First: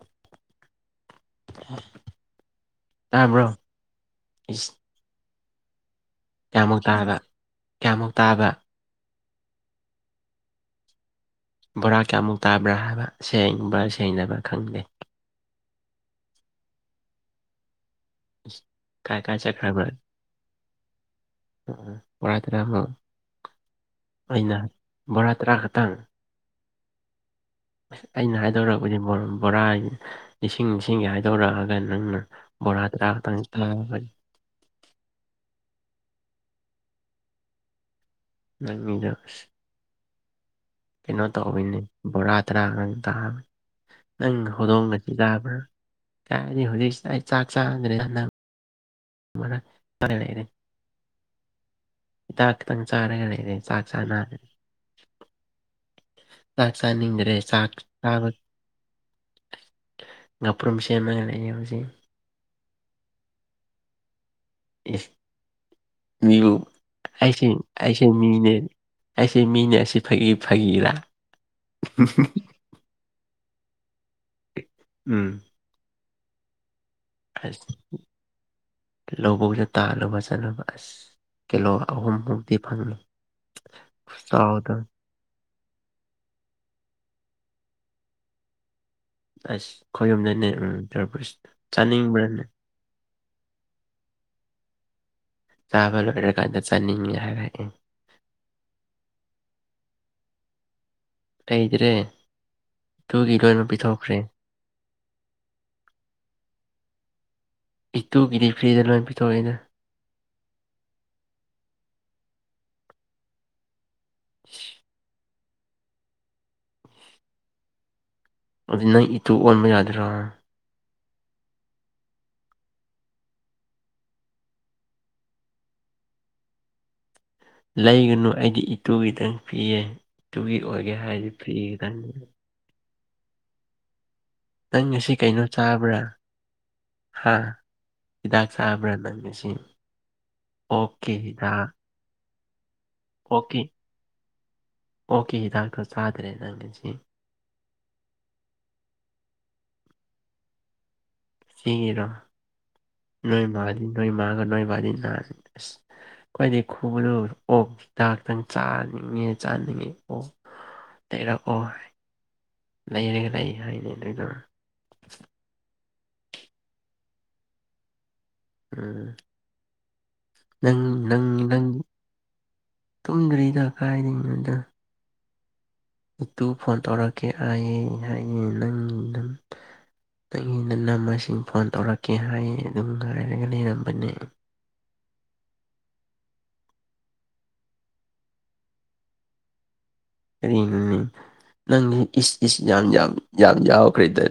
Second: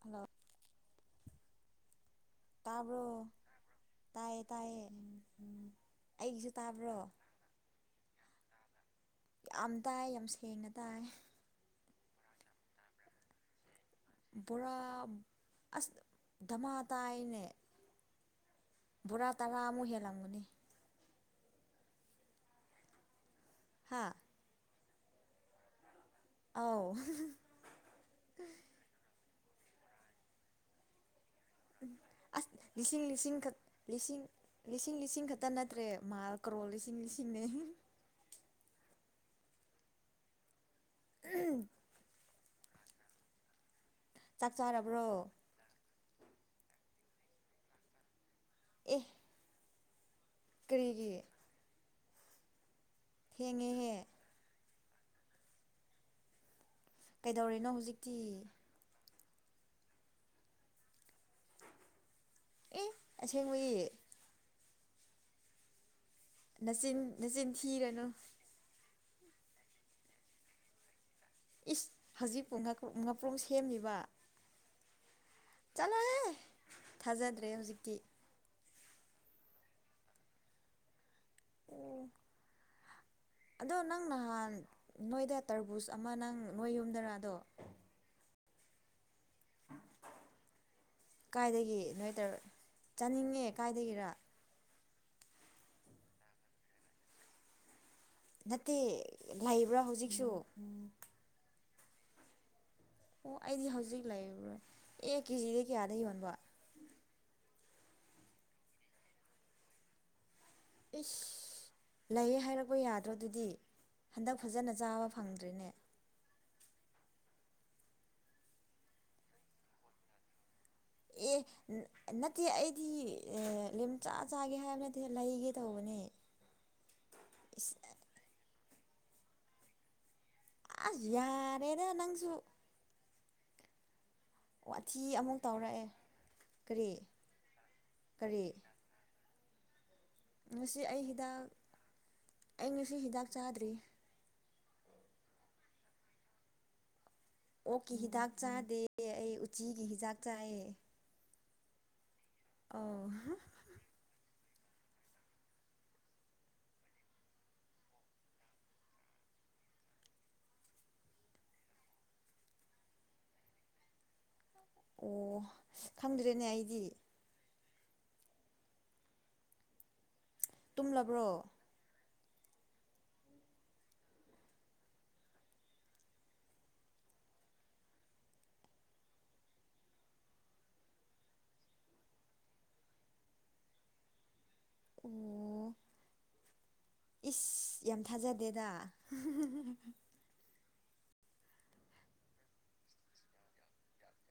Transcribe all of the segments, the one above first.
Hello ꯇꯕꯔꯣ ꯇꯥꯕ꯭ꯔꯣ ꯇꯥꯏꯌꯦ ꯏꯁ ꯇꯥꯏꯌꯦ ꯎꯝ ꯀꯌꯥꯃꯨꯛ ꯇꯥꯕ ꯀꯌꯥꯃꯨꯛ ꯇꯥꯕ ꯌꯥꯝ ꯇꯥꯏ ꯌꯥꯝ ꯁꯦꯡꯅ ꯇꯥꯏ ꯕꯣꯔꯥ ꯀꯌꯥꯃꯨꯛ ꯇꯥꯟꯕ꯭ꯔꯥ ꯍꯥꯏꯕ ꯁꯦꯡꯕ꯭ꯔ ꯁꯦꯡ ꯕꯣꯔꯥ ꯑꯁ ꯙꯃꯥ ꯇꯥꯏꯅꯦ ꯑꯁ ꯀꯥꯏ ꯕꯣꯔꯥ ꯀꯥꯏ ꯆꯠꯈ꯭ꯔꯕ ꯇꯔꯥꯃꯨꯛ ꯍꯦꯜꯂꯝꯒꯅꯤ ꯎꯝ ꯎꯝ ꯕꯣꯔꯥ ꯇꯔꯥꯃꯨꯛ ꯍꯥꯥ ꯑꯩꯅ ꯕꯣꯔꯥ ꯇ꯭ꯔꯥ ꯈꯛꯇꯪ ꯑꯥꯎ ꯑꯁ ꯑꯩꯅ ꯍꯥꯏꯗꯣꯔꯔꯕꯅꯤ ꯕꯣ-ꯕꯣꯔꯥꯏꯟ ꯂꯤꯁꯤꯡ ꯂꯤꯁꯤꯡꯒꯤ ꯍꯥꯏꯗꯣꯔꯛꯑ ꯑꯁ ꯂꯤꯁꯤꯡ ꯂꯤꯁꯤꯡ ꯈꯛ [unintelligible] ꯂꯤꯁꯤꯡ ꯂꯤꯁꯤꯡ ꯂꯤꯁꯤꯡ ꯈꯛꯇ ꯅꯠꯇ꯭ꯔꯦ ꯃꯥꯜ ꯀ꯭ꯔꯣꯔ ꯂꯤꯁꯤꯡ ꯂꯤꯁꯤꯡꯅꯦ [unintelligible] ꯀꯩꯅꯣ ꯇꯧꯕꯤꯅꯦ ꯕꯣꯔꯥ ꯇꯔꯥꯒꯪ ꯇꯥꯕꯅꯤ ꯅꯪ ꯆꯥꯛ ꯆꯥꯔꯕ꯭ꯔꯣ ꯍꯧꯗꯣꯡꯒꯁꯤ ꯇꯥꯕ꯭ꯔꯥ ꯀꯥꯏꯅꯤ ꯍꯧꯖꯤꯛꯁꯤ ꯑꯩ ꯆꯥꯛ ꯆꯥꯗ꯭ꯔꯦꯅꯅ ꯑꯦ ꯃꯔꯛ [unintelligible] ꯀꯔꯤꯒꯤ ꯏꯗꯥꯛ ꯇꯪ ꯆꯥꯔꯒꯦ ꯊꯦꯡꯉꯦꯍꯦ ꯆꯥꯛꯁꯥꯅꯅ ꯆꯥꯛ ꯆꯥꯅꯤꯡꯗꯗ꯭ꯔꯦ ꯀꯩꯗꯧꯔꯤꯅꯣ ꯆꯥꯛ ꯍꯧꯖꯤꯛꯇꯤ ꯆꯥꯕ ꯉꯥꯄ꯭ꯔꯨꯝ ꯁꯦꯝꯃꯒ ꯂꯩꯌꯦ ꯍꯧꯖꯤꯛ ꯑꯦ ꯑꯁꯦꯡꯕꯒꯤ ꯃꯤ ꯅꯆꯤꯟ ꯑꯩꯁꯦ ꯅꯆꯤꯟ ꯊꯤꯔꯅꯨ ꯑꯩꯁꯦ ꯃꯤꯅꯦ ꯑꯩꯁꯨ ꯃꯤꯅꯦ ꯑꯁꯤ ꯐꯥꯒꯤ ꯐꯥꯒꯤꯔꯥ ꯏꯁ ꯍꯧꯖꯤꯛꯄꯨ ꯉꯥꯄ꯭ꯔꯣꯝ ꯁꯦꯝꯃꯤꯕ ꯎꯝ ꯆꯂꯥꯏꯍꯦ ꯑꯁ ꯂꯧꯕꯨꯛꯇ ꯇꯥꯅꯕ ꯆꯠꯅꯕ ꯑꯁ ꯀꯤꯂꯣ ꯑꯣ ꯑꯍꯨꯝꯃꯨꯛꯇꯤ ꯐꯪꯉꯤ ꯑꯗꯣ ꯅꯪ ꯅꯍꯥꯟ ꯈꯨꯆꯥꯎꯗꯣ ꯅꯣꯏꯗ ꯇꯔꯕꯨꯖ ꯑꯃ ꯅꯪ ꯅꯣꯏ ꯌꯨꯝꯗꯔꯥꯗꯣ ꯑꯁ ꯈꯌꯨꯝꯗꯅꯦꯇꯔꯄ ꯀꯥꯏꯗꯒꯤ ꯅꯣꯏ ꯇꯔ ꯆꯥꯅꯤꯡꯕ꯭ꯔꯅꯦ ꯆꯥꯅꯤꯡꯉꯦ ꯀꯥꯏꯗꯒꯤꯔ ꯆꯥꯕ ꯂꯣꯏꯔꯀꯥꯟꯗ ꯆꯥꯅꯤꯡꯉꯦ ꯍꯥꯏꯔꯛꯑꯦ ꯅꯠꯇꯦ ꯂꯩꯕ꯭ꯔꯥ ꯍꯧꯖꯤꯛꯁꯨ ꯂꯩꯗ꯭ꯔꯦ ꯑꯣ ꯑꯗꯨꯒꯤ ꯑꯩꯗꯤ ꯑꯣꯏꯅ ꯍꯧꯖꯤꯛ ꯄꯤꯊꯣꯛꯈ꯭ꯔꯦ ꯂꯩꯔꯔꯣꯏ ꯑꯦ ꯀꯦꯖꯤꯗꯩ ꯀꯌꯥꯗꯩ ꯌꯣꯟꯕ ꯏ ꯇꯨꯒꯤꯗꯤ ꯐ꯭ꯔꯤꯗ ꯂꯣꯏꯅ ꯄꯤꯊꯣꯛꯏꯅ ꯏꯁꯁ ꯂꯩꯌꯦ ꯍꯥꯏꯔꯛꯄ ꯌꯥꯗ꯭ꯔꯣ ꯑꯗꯨꯗꯤ ꯍꯟꯗꯛ ꯐꯖꯅ ꯆꯥꯕ ꯐꯪꯗ꯭ꯔꯤꯅꯦ ꯑꯗꯨ ꯅꯪ ꯏꯇꯨ ꯑꯣꯟꯕ ꯌꯥꯗ꯭ꯔꯥ ꯑꯦ ꯅꯠꯇꯦ ꯑꯩꯗꯤ ꯂꯦꯝꯆꯥ ꯆꯥꯒꯦ ꯍꯥꯏꯕ ꯅꯠꯇꯦ ꯂꯩꯒꯦ ꯇꯧꯕꯅꯦ [inaudible] ꯏꯁ ꯂꯩꯒꯅꯨ ꯑꯩꯗꯤ ꯏꯇꯨꯒꯤꯇꯪ ꯄꯤꯌꯦ ꯏꯇꯨꯒꯤ ꯑꯁ ꯑꯣꯏꯒꯦ ꯍꯥꯏꯔꯗꯤ ꯐ꯭ꯔꯤ ꯌꯥꯔꯦꯗ ꯈꯤꯗꯪ ꯅꯪꯁꯨ ꯅꯪ ꯉꯁꯤ ꯋꯥꯊꯤ ꯑꯃꯨꯛ ꯀꯩꯅꯣ ꯇꯧꯔꯛꯑꯦ ꯆꯥꯕ꯭ꯔꯥ ꯀꯔꯤ ꯍꯥ ꯍꯤꯗꯥꯛ ꯀꯔꯤ ꯆꯥꯕ꯭ꯔꯥ ꯅꯪꯉꯁꯤ ꯉꯁꯤ ꯑꯩ ꯍꯤꯗꯥꯛ ꯑꯩ ꯁꯤ ꯍꯤꯗꯥꯛ ꯆꯥꯗ꯭ꯔꯤ ꯑꯣꯀꯤ ꯍꯤꯗꯥꯛꯇꯣ ꯆꯥꯗ꯭ꯔꯦ ꯅꯪ ꯉꯁꯤ ꯑꯣꯛꯀꯤ ꯍꯤꯗꯥꯛ ꯆꯥꯗꯦ ꯑꯩ ꯎꯆꯤꯒꯤ ꯍꯤꯗꯥꯛ ꯆꯥꯏꯌꯦ ꯁꯤꯒꯤꯔꯣ ꯑꯣ ꯅꯣꯏ ꯃꯥꯗꯤ ꯅꯣꯏ ꯃꯥꯒ ꯅꯣꯏ ꯕꯥꯗꯤ ꯅꯍꯥꯟ ꯈ꯭ꯋꯥꯏꯗꯒꯤ ꯈꯨꯕ ꯂꯨꯕꯗ ꯑꯣꯛ ꯍꯤꯗꯥꯛꯇꯪ ꯆꯥꯅꯤꯡꯉꯦ ꯆꯥꯅꯤꯡꯉꯦ ꯑꯣꯛ ꯂꯩꯔꯛꯑꯣꯏ ꯂꯩꯔꯒ ꯂꯩ ꯍꯥꯏꯅꯦ ꯑꯗꯨꯗꯣ ꯑꯣ ꯈꯪꯗ꯭ꯔꯦꯅꯦ ꯑꯩꯗꯤ ꯎ ꯅꯪ ꯅꯪ ꯇꯨꯝꯂꯕ꯭ꯔꯣ ꯅꯪ ꯇꯨꯝꯗ꯭ꯔꯤꯗ ꯀꯥꯏꯗꯩꯅꯣꯗ ꯏꯇꯨ ꯐꯣꯟ ꯇꯧꯔꯛꯀꯦ ꯑꯩꯥꯏꯌꯦ ꯍꯥꯏ ꯅꯪꯝ ꯅꯪꯒꯤ ꯅꯅꯝꯃꯁꯤꯡ ꯐꯣꯟ ꯇꯧꯔꯛꯀꯦ ꯍꯥꯏꯌꯦ ꯑꯗꯨꯝ ꯉꯥꯏꯔꯒ ꯂꯩꯔꯝꯕꯅꯦ ꯑꯣ ꯏꯁ ꯌꯥꯝ ꯊꯥꯖꯗꯦꯗ ꯀꯔꯤꯅꯣ ꯅꯪꯗꯤ ꯏꯁ ꯏꯁ ꯌꯥꯝ ꯌꯥꯝ ꯌꯥꯝ ꯌꯥꯎꯈ꯭ꯔꯦꯗ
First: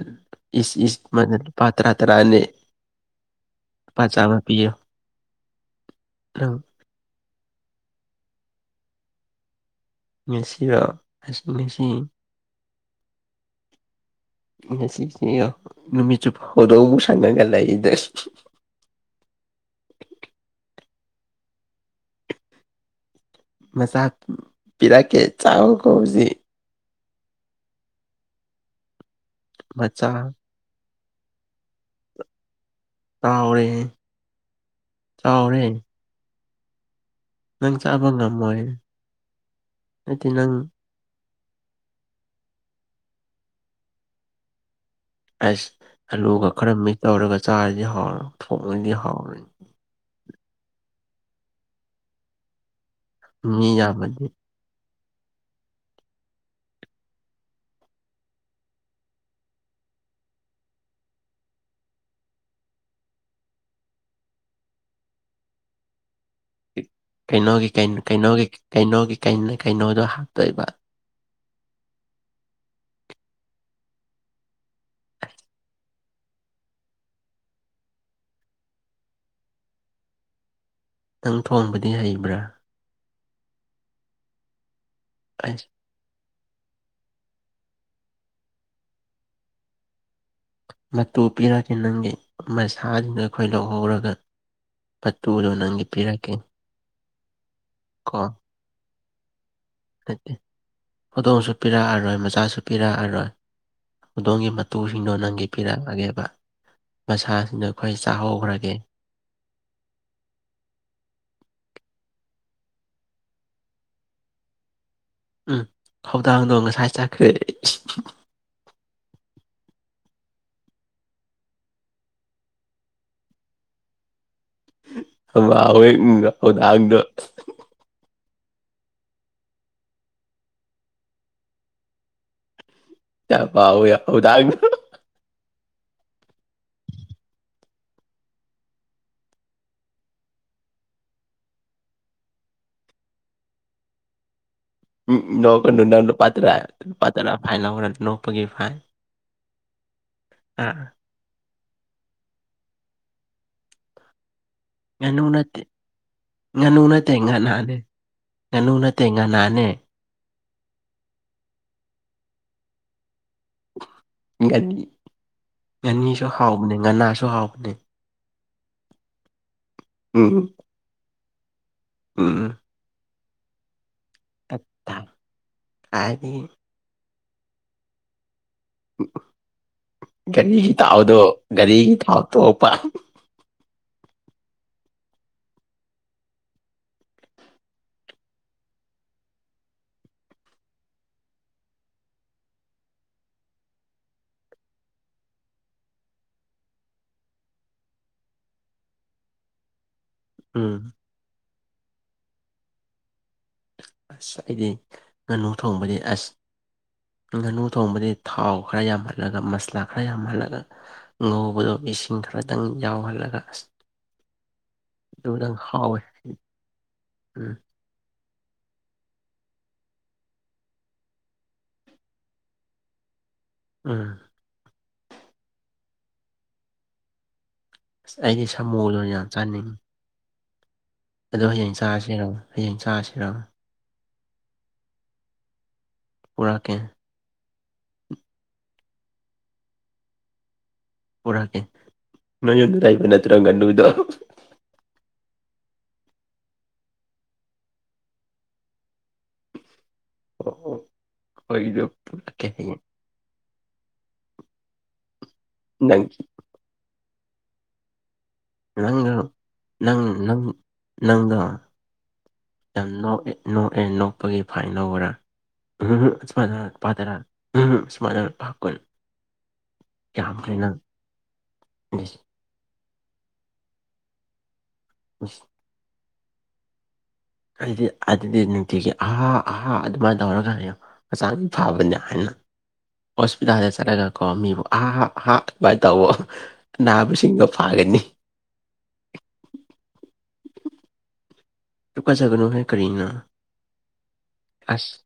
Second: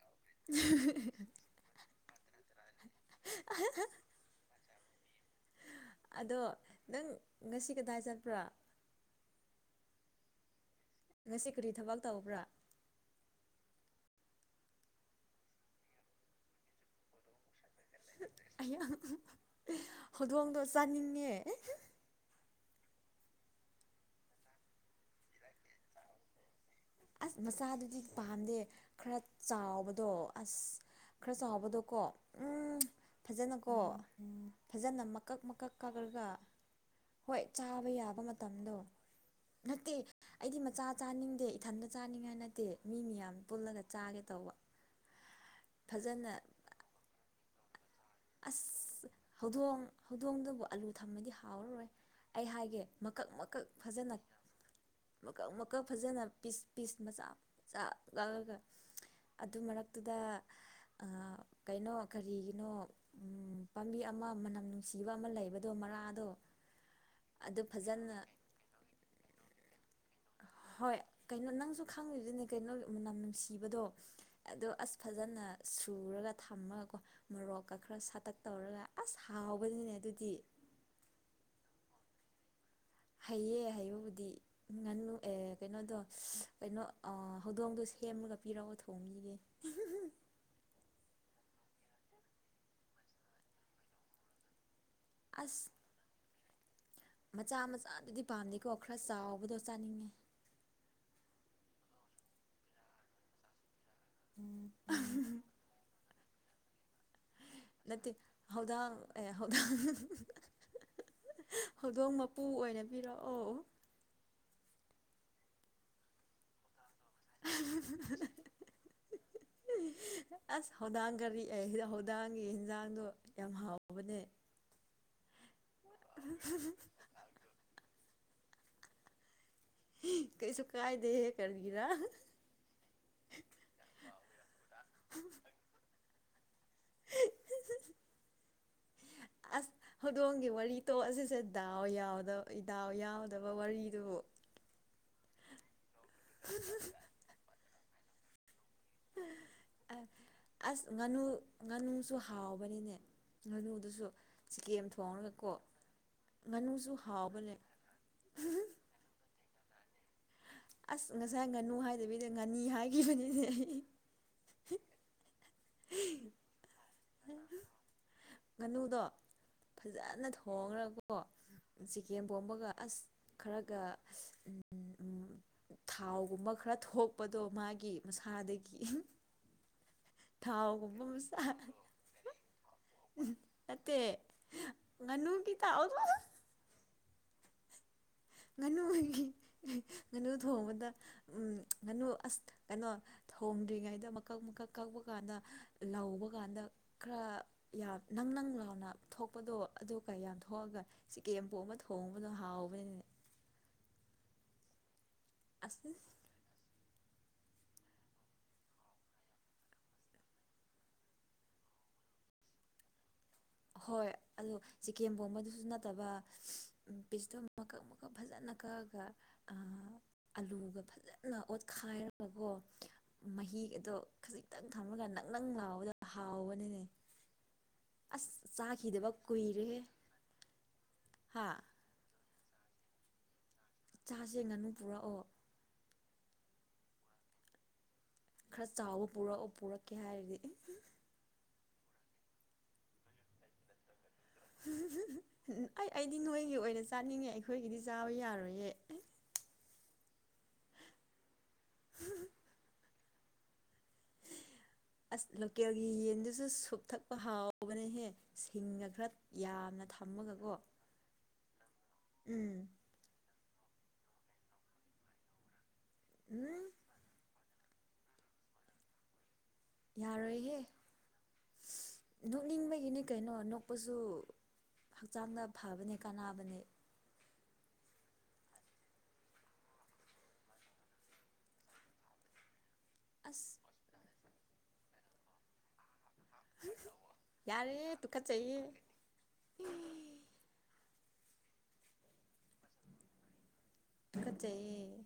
ꯏꯁ ꯏꯁ ꯂꯨꯄꯥ ꯇꯔꯥ ꯇꯔꯥꯅꯤ ꯂꯨꯄꯥ ꯆꯥꯃ ꯄꯤꯌꯣ ꯑꯗꯣ ꯅꯪ ꯅꯪ ꯉꯁꯤ ꯀꯗꯥꯏ ꯆꯠꯄ꯭ꯔꯣ ꯉꯁꯤꯔꯣ ꯀꯔꯤ ꯉꯁꯤ ꯊꯕꯛ ꯇꯧꯕ꯭ꯔꯥ ꯉꯁꯤꯁꯦ ꯉꯥꯈꯣ ꯅꯨꯃꯤꯠ ꯆꯨꯞꯄ ꯍꯧꯗꯣꯡ ꯁꯪꯉꯒ ꯂꯩꯗꯣꯏ ꯑꯩ ꯍꯧꯗꯣꯡꯗꯣ ꯆꯥꯅꯤꯡꯉꯦ ꯃꯆꯥꯛ ꯄꯤꯔꯛꯀꯦ ꯆꯥꯎꯌꯣꯀꯣ ꯍꯨꯖꯤꯛ ꯑꯁ ꯃꯆꯥꯗꯨꯗꯤ ꯄꯥꯝꯗꯦ ꯈꯔ ꯆꯥꯎꯕꯗꯣ ꯃꯆꯥ ꯑꯁ ꯈꯔ ꯆꯥꯎꯕꯗꯣꯀꯣ ꯎꯝ ꯐꯖꯅꯀꯣ ꯆꯥꯎꯔꯦ ꯎꯝ ꯐꯖꯅ ꯃꯀꯛ ꯆꯥꯎꯔꯦ ꯃꯀꯛ ꯀꯛ ꯑꯗꯨꯒꯔꯒꯥ ꯍꯣꯏ ꯅꯪ ꯆꯥꯕ ꯌꯥꯕ ꯉꯝꯃꯣꯏ ꯃꯇꯝꯗꯣ ꯅꯠꯇꯦ ꯑꯩꯗꯤ ꯃꯆꯥ ꯆꯥꯅꯤꯡꯗꯦ ꯏꯊꯟꯇ ꯆꯥꯅꯤꯡꯉꯥꯏ ꯅꯠꯇꯦ ꯃꯤ ꯃꯌꯥꯝ ꯄꯨꯜꯂꯒ ꯆꯥꯒꯦ ꯇꯧꯕ ꯑꯁ ꯐꯖꯅ ꯑꯂꯨꯒ ꯈꯔ ꯃꯤꯛꯁ ꯇꯧꯔꯒ ꯆꯥꯔꯗꯤ ꯍꯥꯎꯔ ꯑꯁ ꯍꯧꯗꯣꯡ ꯍꯧꯗꯣꯡꯗꯨꯕꯨ ꯑꯂꯨ ꯊꯝꯃꯗꯤ ꯍꯥꯎꯔꯔꯣꯏ ꯑꯩ ꯍꯥꯏꯒꯦ ꯃꯀꯛ ꯃꯀꯛ ꯃꯤ ꯐꯖꯅ ꯌꯥꯝꯃꯗꯤ ꯃꯀꯛ ꯃꯀꯛ ꯐꯖꯅ ꯄꯤꯁ ꯄꯤꯁ ꯃꯆꯥ ꯃꯆꯥ ꯂꯥꯛꯂꯒ ꯑꯗꯨ ꯃꯔꯛꯇꯨꯗ ꯀꯩꯅꯣ ꯀꯔꯤꯒꯤꯅꯣ ꯎꯝ ꯄꯥꯝꯕꯤ ꯑꯃ ꯃꯅꯝ ꯅꯨꯡꯁꯤꯕ ꯑꯃ ꯂꯩꯕꯗꯣ ꯃꯔꯥꯗꯣ ꯑꯗꯨ ꯐꯖꯅ ꯀꯩꯅꯣꯒꯤꯩꯅꯩꯅꯣꯒꯤ ꯀꯩꯅꯣꯗꯣ ꯍꯥꯞꯇꯣꯏꯕ ꯍꯣꯏ ꯀꯩꯅꯣ ꯅꯪꯁꯨ ꯈꯪꯉꯗꯨꯅꯦ ꯀꯩꯅꯣꯒꯤ ꯃꯅꯝ ꯅꯨꯡꯁꯤꯕꯗꯣ ꯑꯗꯣ ꯑꯁ ꯐꯖꯅ ꯁꯨꯔꯒ ꯊꯝꯃꯒꯀꯣ ꯃꯣꯔꯣꯛꯀ ꯈꯔ ꯁꯥꯇꯛ ꯇꯧꯔꯒ ꯑꯁ ꯍꯥꯎꯕꯅꯤꯅꯦ ꯑꯗꯨꯗꯤ ꯅꯪ ꯊꯣꯡꯕꯗꯤ ꯍꯩꯕ꯭ꯔꯥ ꯍꯩꯌꯦ ꯍꯩꯕꯕꯨꯗꯤ ꯉꯨ ꯑꯦ ꯑꯁ ꯀꯩꯅꯣꯗꯣ ꯀꯩꯅꯣ ꯑꯥ ꯍꯧꯗꯣꯡꯗꯨ ꯁꯦꯝꯂꯒ ꯄꯤꯔꯛꯑꯣ ꯊꯣꯡꯕꯤꯒꯦ ꯃꯇꯨ ꯄꯤꯔꯒꯦ ꯅꯪꯒꯤ ꯃꯁꯥꯗꯨꯅ ꯑꯩꯈꯣꯏ ꯂꯧꯍꯧꯔꯒ ꯄ ꯇꯨꯗꯣ ꯑꯁ ꯅꯪꯒꯤ ꯄꯤꯔꯛꯀꯦ ꯃꯆꯥ ꯀꯣ ꯃꯆꯥꯗꯨꯗꯤ ꯄꯥꯝꯗꯦꯀꯣ ꯈꯔ ꯆꯥꯎꯕꯗꯣ ꯆꯥꯅꯤꯡꯉꯦ ꯅꯠꯇꯦ ꯍꯧꯗꯣꯡꯁꯨ ꯄꯤꯔꯛꯑꯔꯣꯏ ꯃꯆꯥꯁꯨ ꯄꯤꯔꯛꯑꯔꯣꯏ ꯑꯗꯣꯝꯒꯤ ꯎꯝ ꯃꯇꯨꯁꯤꯡꯗꯣ ꯅꯪꯒꯤ ꯄꯤꯔꯛꯑꯒꯦꯕ ꯃꯁꯥꯁꯤꯡꯅ ꯑꯩꯈꯣꯏ ꯅꯠꯇꯦ ꯆꯥꯍꯧꯈ꯭ꯔꯒꯦ ꯍꯧꯗꯥꯡ ꯑꯦ ꯍꯧꯗꯣꯡ ꯍꯧꯗꯣꯡ ꯃꯄꯨ ꯑꯣꯏꯅ ꯄꯤꯔꯛꯑꯣ ꯎꯝ ꯈꯧꯗꯥꯡꯗꯣ ꯉꯁꯥꯏ ꯆꯠꯈ꯭ꯔꯦꯦl [unintelligible] ꯑꯁ ꯍꯧꯗꯥꯡ ꯀꯔꯤ ꯑꯦ ꯍꯧꯗꯥꯡꯒꯤ ꯌꯦꯟꯖꯥꯡꯗꯣ ꯌꯥꯝ ꯍꯥꯎꯕꯅꯦ ꯑ ꯍꯦꯛꯒ ꯍꯗꯥꯡꯗꯣ ꯀꯩꯁꯨ ꯀꯥꯏꯗꯦꯍꯦ ꯀꯔꯒꯤꯔꯥ ꯆꯄꯎ ꯌꯥꯎ ꯊꯥꯡ [unintelligible] [inaudible] ꯑꯁ ꯍꯧꯗꯣꯡꯒꯤ ꯋꯥꯔꯤ ꯇꯣꯛꯑꯁꯤꯁꯦ ꯗꯥꯎ ꯌꯥꯎꯗ ꯗꯥꯎ ꯌꯥꯎꯗꯕ ꯋꯥꯔꯤꯗꯨꯕꯨ ꯎꯝ ꯅꯣꯛꯄꯅꯨ ꯅꯪ ꯂꯨꯄꯥ ꯇꯔꯥ ꯂꯨꯄꯥ ꯇꯔꯥ ꯐꯥꯏ ꯂꯧꯈꯔ ꯅꯣꯛꯄꯒꯤ ꯐꯥꯏꯜ ꯑꯁ ꯉꯥꯅꯨ ꯉꯥꯅꯨꯁꯨ ꯍꯥꯎꯕꯅꯤꯅꯦ ꯉꯥꯅꯨꯗꯨꯁꯨ ꯆꯤꯀꯦꯝ ꯉꯥꯅꯨ ꯊꯣꯡꯉꯒꯀꯣ ꯅꯠꯇꯦ ꯉꯥꯅꯨ ꯉꯥꯅꯨꯁꯨ ꯅꯠꯇꯦ ꯍꯥꯎꯕꯅꯦ ꯉꯥꯅꯥꯅꯦ ꯉꯥꯅꯨ ꯅꯠꯇꯦ ꯉꯅꯥꯅꯦ ꯑꯁ ꯉꯁꯥꯏ ꯉꯥꯅꯨ ꯍꯥꯏꯗꯕꯤꯅꯦ ꯉꯥꯅꯤ ꯍꯥꯏꯈꯤꯕꯅꯤꯅꯦ ꯑꯩ ꯉꯥꯅꯤ ꯉꯥꯅꯤꯁꯨ ꯍꯥꯎꯕꯅꯦ ꯉꯥꯅꯁꯨ ꯍꯥꯎꯕꯅꯦ ꯉꯥꯅꯨꯗꯣ ꯐꯖꯅ ꯎꯝ ꯊꯣꯡꯉ꯭ꯔꯀꯣ ꯆꯤꯀꯦꯝ ꯎꯝ ꯄꯣꯝꯕꯒ ꯑꯁ ꯈꯔꯒ ꯇ ꯊ ꯊꯥꯎꯒꯨꯝꯕ ꯈꯔ ꯊꯣꯛꯄꯗꯣ ꯃꯥꯒꯤ ꯃꯁꯥꯗꯒꯤ ꯒꯔꯤꯒꯤ ꯊꯥꯎꯒꯨꯝꯕ ꯗꯥꯎꯗꯣ ꯒꯔꯤꯒꯤ ꯊꯥꯎ ꯇꯣꯄ ꯎ ꯅꯠꯇꯦ ꯉꯥꯅꯨꯒꯤ ꯇꯥꯛꯑꯣꯗ ꯉꯥꯅꯨꯒꯤ ꯉꯥꯅꯨ ꯊꯣꯡꯕꯗ ꯎꯝ ꯉꯥꯅꯨ ꯑꯁ ꯀꯩꯅꯣ ꯊꯣꯝꯗ꯭ꯔꯤꯉꯩꯗ ꯃꯀꯛ ꯃꯀꯛ ꯀꯛꯄ ꯀꯥꯟꯗ ꯂꯧꯕ ꯀꯥꯟꯗ ꯈꯔ ꯌꯥꯝ ꯅꯪ ꯅꯪ ꯂꯥꯎꯅ ꯊꯣꯛꯄꯗꯣ ꯑꯗꯨ ꯀꯩ ꯌꯥꯝ ꯊꯣꯛꯑꯒ ꯎꯝ ꯆꯤꯀꯦꯝꯄꯣꯛꯑ ꯑꯃ ꯊꯣꯡꯕꯗꯣ ꯍꯥꯎꯕꯅꯤꯅꯅꯦ ꯑꯁ ꯑꯩꯗꯤ ꯉꯥꯅꯨ ꯊꯣꯡꯕꯗꯤ ꯑꯁ ꯉꯥꯅꯨ ꯊꯣꯡꯕꯗꯤ ꯊꯥꯎ ꯈꯔ ꯌꯥꯝꯍꯜꯂꯒ ꯃꯁꯂꯥ ꯈꯔ ꯌꯥꯝꯍꯜꯂꯒ ꯉꯧꯕꯗꯣ ꯏꯁꯤꯡ ꯈꯔꯗꯪ ꯌꯥꯎꯍꯜꯂꯒ ꯍꯣꯏ ꯑꯗꯣ ꯆꯤꯀꯦꯟ ꯑꯗꯨꯗꯪ ꯄꯣꯡꯕꯗꯨꯁꯨ ꯍꯥꯎꯋꯦ ꯅꯠꯇꯕ ꯄꯤꯁꯇꯣ ꯎꯝ ꯃꯀꯛ ꯐꯖꯅ ꯀꯛꯑꯒ ꯑꯂꯨꯒ ꯐꯖꯅ ꯑꯣꯠꯈꯥꯏꯔꯒꯀꯣ ꯃꯍꯤ ꯑꯗꯣ ꯎꯝ ꯈꯖꯤꯛꯇꯪ ꯊꯝꯃꯒ ꯅꯪ ꯅꯪ ꯂꯥꯎꯕꯗꯣ ꯍꯥꯎꯕꯅꯤꯅꯦ ꯑꯩꯗꯤ ꯑꯁ ꯁꯥꯃꯨꯗꯣ ꯆꯥꯈꯤꯗꯕ ꯌꯥꯝ ꯀꯨꯏꯔꯦꯍꯦ꯫ ꯆꯥꯅꯤꯡꯉꯤ ꯑꯗꯣ ꯍꯥ ꯍꯌꯦꯡ ꯆꯥꯔꯁꯤꯔꯣ ꯍꯌꯦꯡ ꯆꯥꯔꯁꯤꯔꯣ ꯆꯥꯁꯦ ꯉꯥꯅꯨ ꯄꯨꯔꯛꯑꯣ ꯄꯨꯔꯥꯛꯀꯦ ꯈ꯭ꯔ ꯆꯥꯎꯕ ꯄꯨꯔꯛꯑꯣ ꯄꯨꯔꯛꯀꯦ ꯍꯥꯏꯔꯗꯤ꯫ ꯄꯨꯔꯛꯀꯦ ꯅꯣꯏꯅ ꯂꯩꯕ ꯅꯠꯇ꯭ꯔ ꯉꯥꯅꯨꯗꯣ ꯍꯨꯝ ꯍꯨꯝ ꯍꯨꯝ ꯍꯨꯝ ꯑꯩꯗꯤ ꯅꯣꯏꯒꯤ ꯑꯣꯏꯅ ꯆꯥꯅꯤꯡꯉꯦ ꯑꯩꯈꯣꯏꯒꯤꯗꯤ ꯆꯥꯕ ꯌꯥꯔꯣꯏꯌꯦ꯫ ꯑꯣꯑꯣ ꯑꯩꯈꯣꯏꯒꯤꯗꯣ ꯄꯨꯔꯛꯀꯦ ꯍꯌꯦꯡ꯫ ꯑꯁ ꯂꯣꯀꯦꯜꯒꯤ ꯅꯪ ꯌꯦꯟꯗꯨꯁꯨ ꯁꯣꯛ ꯊꯛꯄ ꯍꯥꯎꯕꯅꯦꯍꯦ ꯁꯤꯡꯒ ꯈꯔ ꯌꯥꯝꯅ ꯊꯝꯃꯒꯀꯣ ꯅꯪꯒꯥ ꯎꯝ ꯌꯥꯝ ꯅꯣꯛꯑꯦ ꯅꯣꯛꯑꯦ ꯅꯣꯛꯄꯒꯤ ꯐꯥꯏꯟ ꯂꯧꯕ꯭ꯔꯥ ꯎ ꯁꯨꯃꯥꯏꯅ ꯎꯝ ꯄꯥꯊꯔ ꯎꯝ ꯁꯨꯃꯥꯏꯅ ꯄꯞ ꯀꯣꯏꯅ ꯌꯥꯔꯣꯏꯍꯦ ꯏꯁ ꯑꯗꯨ ꯅꯣꯛꯅꯤꯡꯕꯒꯤꯅꯤ ꯀꯩꯅꯣ ꯅꯣꯛꯄꯁꯨ ꯏꯁ ꯍꯛꯆꯥꯡꯗ ꯐꯕꯅꯦ ꯀꯥꯟꯅꯕꯅꯦ ꯑꯩꯗꯤ ꯑꯗꯨꯗꯤ ꯅꯨꯡꯇꯤꯒꯤ ꯑꯍꯥ ꯑꯍꯥ ꯑꯗꯨꯃꯥꯏꯅ ꯇꯧꯔꯒꯅꯤꯣ ꯑꯁ꯭ꯌꯥꯝ ꯐꯕꯅꯤ ꯍꯥꯏꯅ ꯑꯁ ꯍꯣꯁꯄꯤꯇꯥꯜꯗ ꯆꯠꯂꯒꯀꯣ ꯃꯤꯕꯨ ꯍꯥ ꯍꯥꯥ ꯍꯥꯥ ꯚꯥꯏ ꯇꯧꯕ ꯍꯨꯝ ꯍꯨꯝ ꯌꯥꯔꯦꯑꯦ ꯇꯨꯀꯠꯆꯩꯌꯦ꯫ ꯇꯨꯀꯠꯆꯒꯅꯨꯍꯦ ꯀꯔꯤꯅꯣ ꯇꯨꯀꯠꯆꯩꯍꯦ ꯑꯁ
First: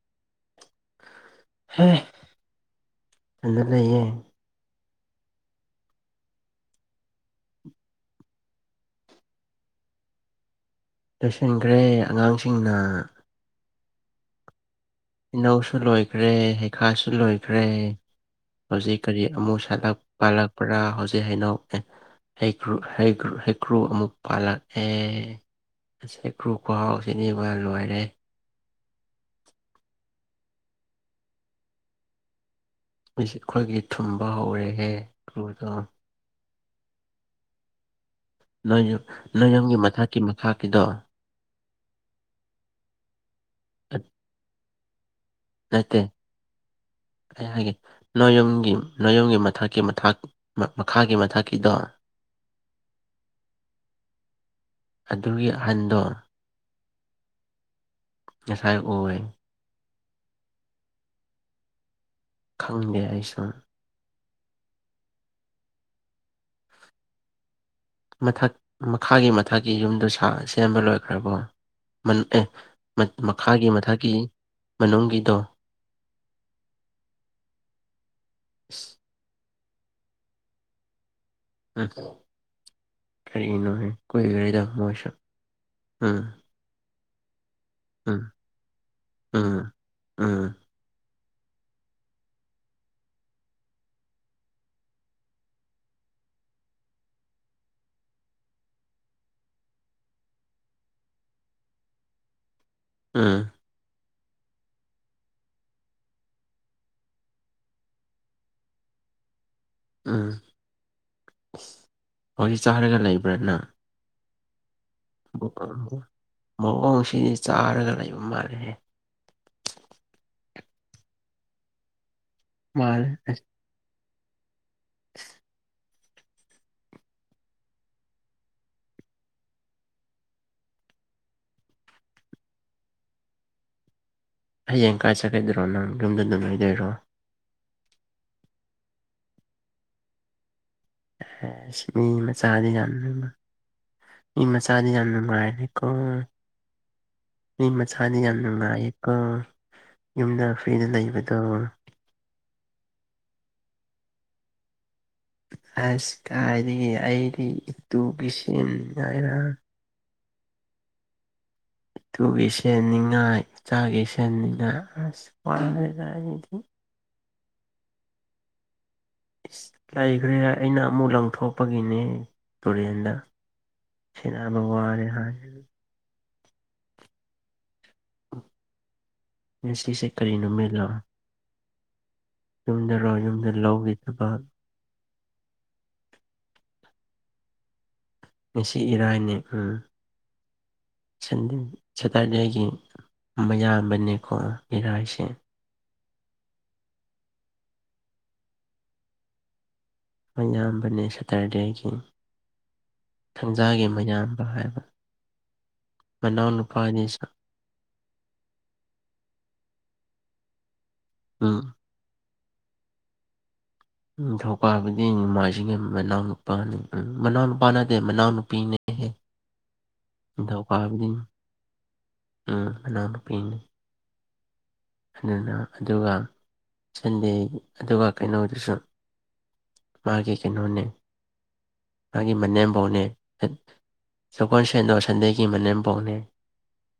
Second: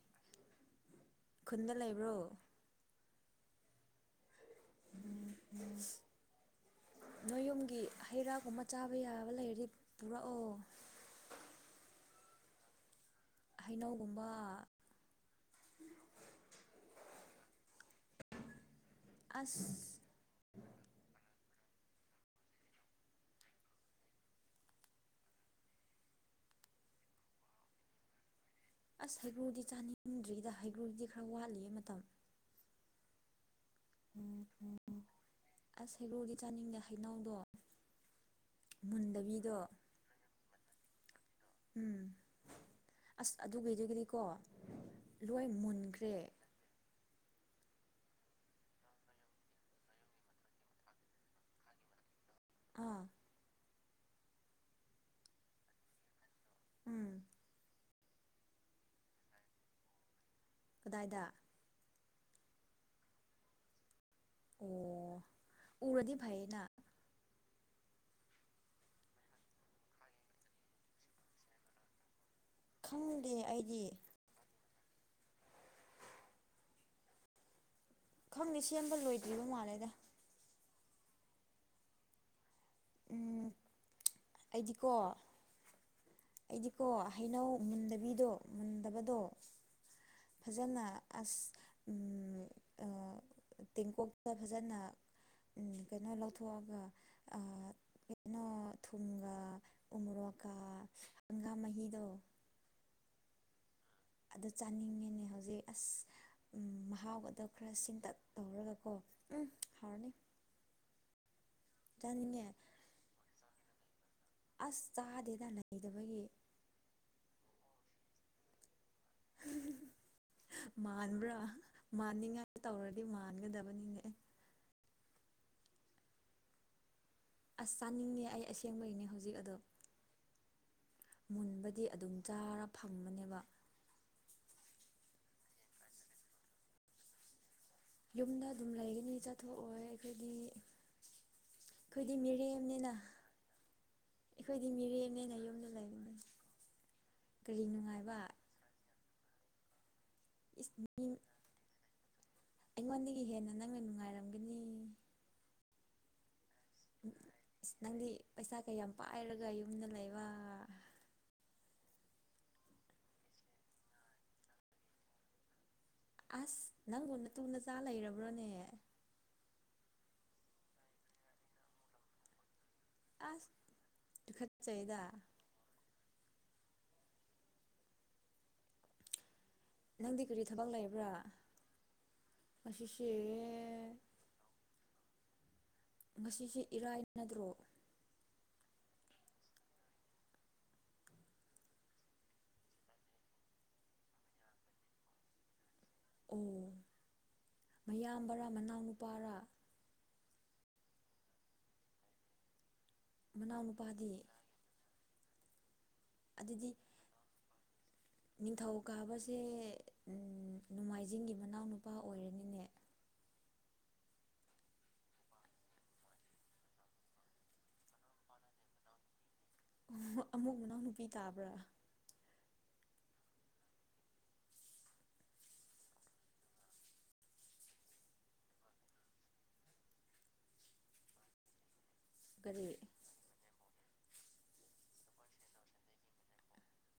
ꯈꯨꯟꯗ ꯂꯩꯕ꯭ꯔꯣ ꯑ ꯅꯥꯛꯅꯩꯌꯦ ꯎꯝ ꯎꯝ ꯅꯣꯏ ꯌꯨꯝꯒꯤ ꯍꯩ ꯔꯥꯒꯨꯝꯕ ꯆꯥꯕ ꯌꯥꯕ ꯂꯩꯔꯤ ꯄꯨꯔꯛꯑꯣ ꯂꯣꯏꯁꯤꯟꯈ꯭ꯔꯦ ꯑꯉꯥꯡꯁꯤꯡꯅ ꯍꯩꯅꯧꯒꯨꯝꯕ ꯍꯩꯅꯧꯁꯨ ꯂꯣꯏꯈ꯭ꯔꯦ ꯍꯩꯈꯥꯁꯨ ꯂꯣꯏꯈ꯭ꯔꯦ ꯍꯧꯖꯤꯛ ꯀꯔꯤ ꯑꯃꯨꯛ ꯑꯁ ꯁꯥꯠꯂꯛ ꯄꯥꯜꯂꯛꯄ꯭ꯔꯥ ꯍꯧꯖꯤꯛ ꯍꯩꯅꯧ ꯑꯦ ꯍꯩꯀ꯭ꯔꯨ ꯍꯩꯀꯔꯨ ꯍꯩꯀ꯭ꯔꯨ ꯑꯃꯨꯛ ꯄꯥꯜꯂꯛꯑꯦ ꯉꯁ ꯀ꯭ꯔꯨꯞ ꯀꯔꯥꯎꯁꯤꯅꯤ ꯃꯣꯏ ꯂꯣꯏꯔꯦ ꯑꯁ ꯍꯩꯒ꯭ꯔꯨꯗꯤ ꯆꯥꯅꯤꯡꯗ꯭ꯔꯤꯗ ꯍꯩꯒ꯭ꯔꯨꯗꯤ ꯈ꯭ꯔ ꯋꯥꯠꯂꯤꯌꯦ ꯃꯇꯝ꯫ ꯑꯩꯈꯣꯏꯒꯤ ꯊꯨꯝꯕ ꯍꯧꯔꯦꯍꯦ ꯭ꯔꯨꯗꯣ ꯊꯩꯕꯣꯡꯗꯤ ꯆꯥꯅꯤꯡꯗꯦ ꯍꯩꯅꯧꯗꯣ ꯅ ꯅꯣꯏ ꯃꯨꯟꯗꯕꯤꯗꯣ ꯌꯨꯝꯒꯤ ꯃꯊꯛꯀꯤ ꯃꯈꯥꯀꯤꯗꯣ ꯎꯝ ꯑꯁ ꯑꯗꯨꯒꯤꯗꯨꯗꯒꯤꯗꯤꯀꯣ ꯂꯣꯏ ꯅꯠꯇꯦ ꯃꯨꯟꯈ꯭ꯔꯦ ꯑꯩ ꯍꯥꯏꯒꯦ ꯅꯣꯏ ꯌꯨꯝꯒꯤ ꯅꯣꯏ ꯌꯨꯝꯒꯤ ꯃꯊꯛꯀꯤ ꯃꯊꯥꯛ ꯃꯈꯥꯒꯤ ꯃꯊꯛꯀꯤꯗꯣ ꯑꯥ ꯑꯗꯨꯒꯤ ꯑꯍꯟꯗꯣ ꯎꯝ ꯉꯁꯥꯏ ꯑꯣꯏ ꯀꯗꯥꯏꯗ ꯈꯪꯗꯦ ꯑꯩꯁꯨ꯫ ꯑꯦꯌꯥ ꯌꯥ ꯌꯥ ꯎꯔꯗꯤ ꯐꯩꯌꯦꯅ꯫ ꯃꯊꯛ ꯃꯈꯥꯒꯤ ꯃꯊꯛꯀꯤ ꯌꯨꯝꯗꯨ ꯁꯥ ꯁꯦꯝꯕ ꯂꯣꯏꯈ꯭ꯔꯕꯣ ꯃꯟ ꯑꯦ ꯈꯪꯗꯦ ꯃꯈꯥꯒꯤ ꯑꯩꯗꯤ ꯃꯊꯛꯀꯤ ꯃꯅꯨꯡꯒꯤꯗꯣ ꯈꯪꯗꯦ ꯁꯦꯝꯕ ꯂꯣꯏꯗ꯭ꯔꯤꯕ ꯃꯥꯜꯂꯦꯗ ꯎꯝ ꯎꯝ ꯀꯔꯤꯅꯣ ꯍꯥꯏ ꯀꯨꯏꯒꯔꯤꯗꯥ ꯑꯩꯗꯤꯀꯣ ꯃꯣꯏꯁꯨ ꯎꯝ ꯑꯩꯗꯤꯀꯣ ꯍꯩꯅꯧ ꯎꯝ ꯃꯨꯟꯗꯕꯤꯗꯣ ꯃꯨꯟꯗꯕꯗꯣ ꯎꯝ ꯎꯝ ꯐꯖꯅ ꯑꯁ ꯇꯦꯡꯀꯣꯛꯇ ꯐꯖꯅ ꯎꯝ ꯀꯩꯅꯣ ꯂꯧꯊꯣꯛꯑꯒ ꯑꯥ ꯀꯩꯅꯣ ꯊꯨꯝꯒꯥ ꯎꯃꯔꯣꯛꯀꯥ ꯍꯪꯒꯥꯝ ꯃꯍꯤꯗꯣ ꯎꯝ ꯑꯗꯨ ꯆꯥꯅꯤꯡꯉꯤꯅꯦ ꯍꯧꯖꯤꯛ ꯑꯁ ꯎꯝ ꯃꯍꯥꯎꯕꯗꯣ ꯈꯔ ꯁꯤꯦꯟꯇꯛ ꯇꯧꯔꯒꯀꯣ ꯎꯝ ꯍꯥꯎꯔꯅꯤ ꯎꯝ ꯆꯥꯅꯤꯡꯉꯦ ꯍꯧꯖꯤꯛ ꯆꯥꯔꯒ ꯂꯩꯕ꯭ꯔꯥ ꯅꯪ ꯑꯁ ꯆꯥꯗꯦꯗ ꯂꯩꯇꯕꯒꯤ ꯃꯑꯣꯡꯁꯤꯗꯤ ꯆꯥꯔꯒ ꯂꯩꯕ ꯃꯥꯜꯂꯦꯍꯦ ꯃꯥꯟꯕ꯭ꯔꯥ ꯃꯥꯟꯅꯤꯡꯉꯥꯏ ꯇꯧꯔꯗꯤ ꯃꯥꯜꯂꯦ ꯃꯥꯟꯒꯗꯕꯅꯤꯅꯦ ꯑꯦ [inaudible] ꯑꯁ ꯆꯥꯅꯤꯡꯉꯦ ꯑꯩ ꯑꯁꯦꯡꯕꯒꯤꯅꯦ ꯍꯧꯖꯤꯛ ꯑꯗꯣ ꯃꯨꯟꯕꯗꯤ ꯑꯗꯨꯝ ꯆꯥꯔ ꯐꯪꯕꯅꯦꯕ ꯍꯌꯦꯡ ꯀꯥꯏ ꯆꯠꯀꯗ꯭ꯔꯣ ꯅꯪ ꯌꯨꯝꯗ ꯑꯗꯨꯝꯉꯥꯏꯗꯣꯏꯔꯣ ꯌꯨꯝꯗ ꯑꯗꯨꯝ ꯂꯩꯒꯅꯤ ꯆꯠꯊꯣꯛꯑꯣꯏ ꯑꯩꯈꯣꯏꯒꯤ ꯁꯤꯅꯤ ꯃꯆꯥꯗꯤ ꯌꯥꯝ ꯂꯩꯕ ꯃꯤ ꯑꯩꯈꯣꯏꯗꯤ ꯃꯆꯥꯥꯗꯤ ꯌꯥꯝ ꯃꯤꯔꯦꯝꯅꯤꯅ ꯌꯨꯝꯗ ꯅꯨꯡꯔꯅꯤꯀꯣ ꯂꯩꯕꯅꯤ ꯀꯔꯤ ꯑꯩ ꯃꯆꯥꯗꯤ ꯅꯨꯡꯉꯥꯏꯕ ꯌꯥꯝ ꯅꯨꯡꯉꯥꯏꯌꯦꯀꯣ ꯌꯨꯝꯗ ꯏꯁ ꯐ꯭ꯔꯤꯗ ꯃꯤ ꯂꯩꯕꯗꯣ ꯑꯩꯉꯣꯟꯗꯒꯤ ꯍꯦꯟꯅ ꯅꯪꯅ ꯅꯨꯡꯉꯥꯏꯔꯝꯒꯅꯤ꯫ ꯑꯁ ꯀꯥꯏꯗꯒꯤ ꯑꯩꯗꯤ ꯏꯇꯨꯕꯤꯁꯦꯟ ꯉꯥꯏꯔ ꯌꯅ ꯂꯩꯕ ꯏꯇꯨꯒꯤ ꯁꯦꯅꯤꯡꯉꯥꯏ ꯏꯆꯥꯒꯤ ꯁꯦꯅꯤꯡꯉꯥꯏ ꯑꯁ ꯄꯗ ꯍꯥꯏꯗꯤ ꯑꯁ ꯅꯪꯕꯨ ꯅꯇꯨ ꯅꯆꯥ ꯂꯩꯔꯕ꯭ꯔꯣꯅꯦ ꯏꯁ ꯂꯩꯈ꯭ꯔꯦ ꯑꯩꯅ ꯑꯃꯨꯛ ꯂꯪꯊꯣꯛꯄꯒꯤꯅꯦ ꯇꯨꯔꯦꯟ ꯗ ꯑꯁ ꯇꯨꯈꯠꯆꯩꯗ ꯁꯤꯅꯕꯔꯦ ꯍꯥꯏꯔꯦ ꯅꯪꯗꯤ ꯀꯔꯤ ꯊꯕꯛ ꯂꯩꯕ꯭ꯔꯥ ꯌꯨꯝꯔꯣ ꯉꯁꯤꯁꯦ ꯌꯨꯝꯗ ꯂꯧꯒꯤ ꯊꯕꯛ ꯉꯁꯤꯁꯦ ꯏꯔꯥꯏꯅꯗꯇꯔꯣ ꯉꯁꯤ ꯏꯔꯥꯏꯅꯦ ꯎꯝ ꯁꯟꯗꯦ ꯁꯦꯇꯔꯗꯦꯒꯤ ꯃꯌꯥꯝꯕꯅꯦꯀꯣ ꯏꯔꯥꯏꯁꯦ꯫ ꯑꯣ ꯃꯌꯥꯝꯕꯔꯥ ꯃꯅꯥꯎꯅꯨꯄꯥꯔꯥ ꯃꯌꯥꯝꯕꯅꯦ ꯁꯇꯔꯗꯦꯒꯤ ꯊꯥꯡꯖꯥꯒꯤ ꯃꯅꯥꯎꯅꯨꯄꯥꯗꯤ ꯃꯌꯥꯝꯕ ꯍꯥꯏꯕ ꯃꯅꯥꯎ ꯅꯨꯄꯥ ꯑꯅꯤ ꯁꯥ ꯅꯤꯡꯊꯧ ꯀꯥꯕꯁꯦ ꯅꯣꯡꯃꯥꯏꯖꯤꯡꯒꯤ ꯎꯝ ꯃꯅꯥꯎꯅꯨꯄꯥ ꯑꯣꯏꯔꯅꯤꯅꯦ ꯅꯤꯡꯊꯧꯀꯥꯕꯅꯦ ꯅꯣꯡꯃꯥꯏꯖꯤꯡꯒꯤ ꯃꯅꯥꯎꯅꯨꯄꯥꯅꯤ ꯎꯝ ꯃꯅꯥꯎ ꯅꯨꯄꯥ ꯅꯠꯇꯦ ꯃꯅꯥꯎꯅꯨꯄꯤꯅꯦ ꯍꯦ꯫ ꯑꯃꯨꯛ ꯃꯅꯥꯎꯅꯨꯄꯤ ꯅꯤꯡꯊꯧꯀꯥꯕꯗꯤ ꯇꯥꯕ꯭ꯔꯥ ꯎꯝ ꯃꯅꯥꯎꯅꯨꯄꯤꯅꯤ꯫ ꯑꯗꯨꯅ ꯑꯗꯨꯒ ꯁꯟꯗꯦ ꯑꯗꯨꯒ ꯀꯩꯅꯣꯗꯨꯁꯨ ꯃꯥꯒꯤ ꯀꯩꯅꯣꯅꯦ ꯃꯥꯒꯤ ꯀꯔꯤ ꯃꯅꯦꯝꯕꯧꯅꯦ ꯁꯒꯣꯜ ꯁꯦꯟꯗꯣ ꯁꯟꯗꯩꯒꯤ ꯃꯅꯦꯝꯕꯧꯅꯦ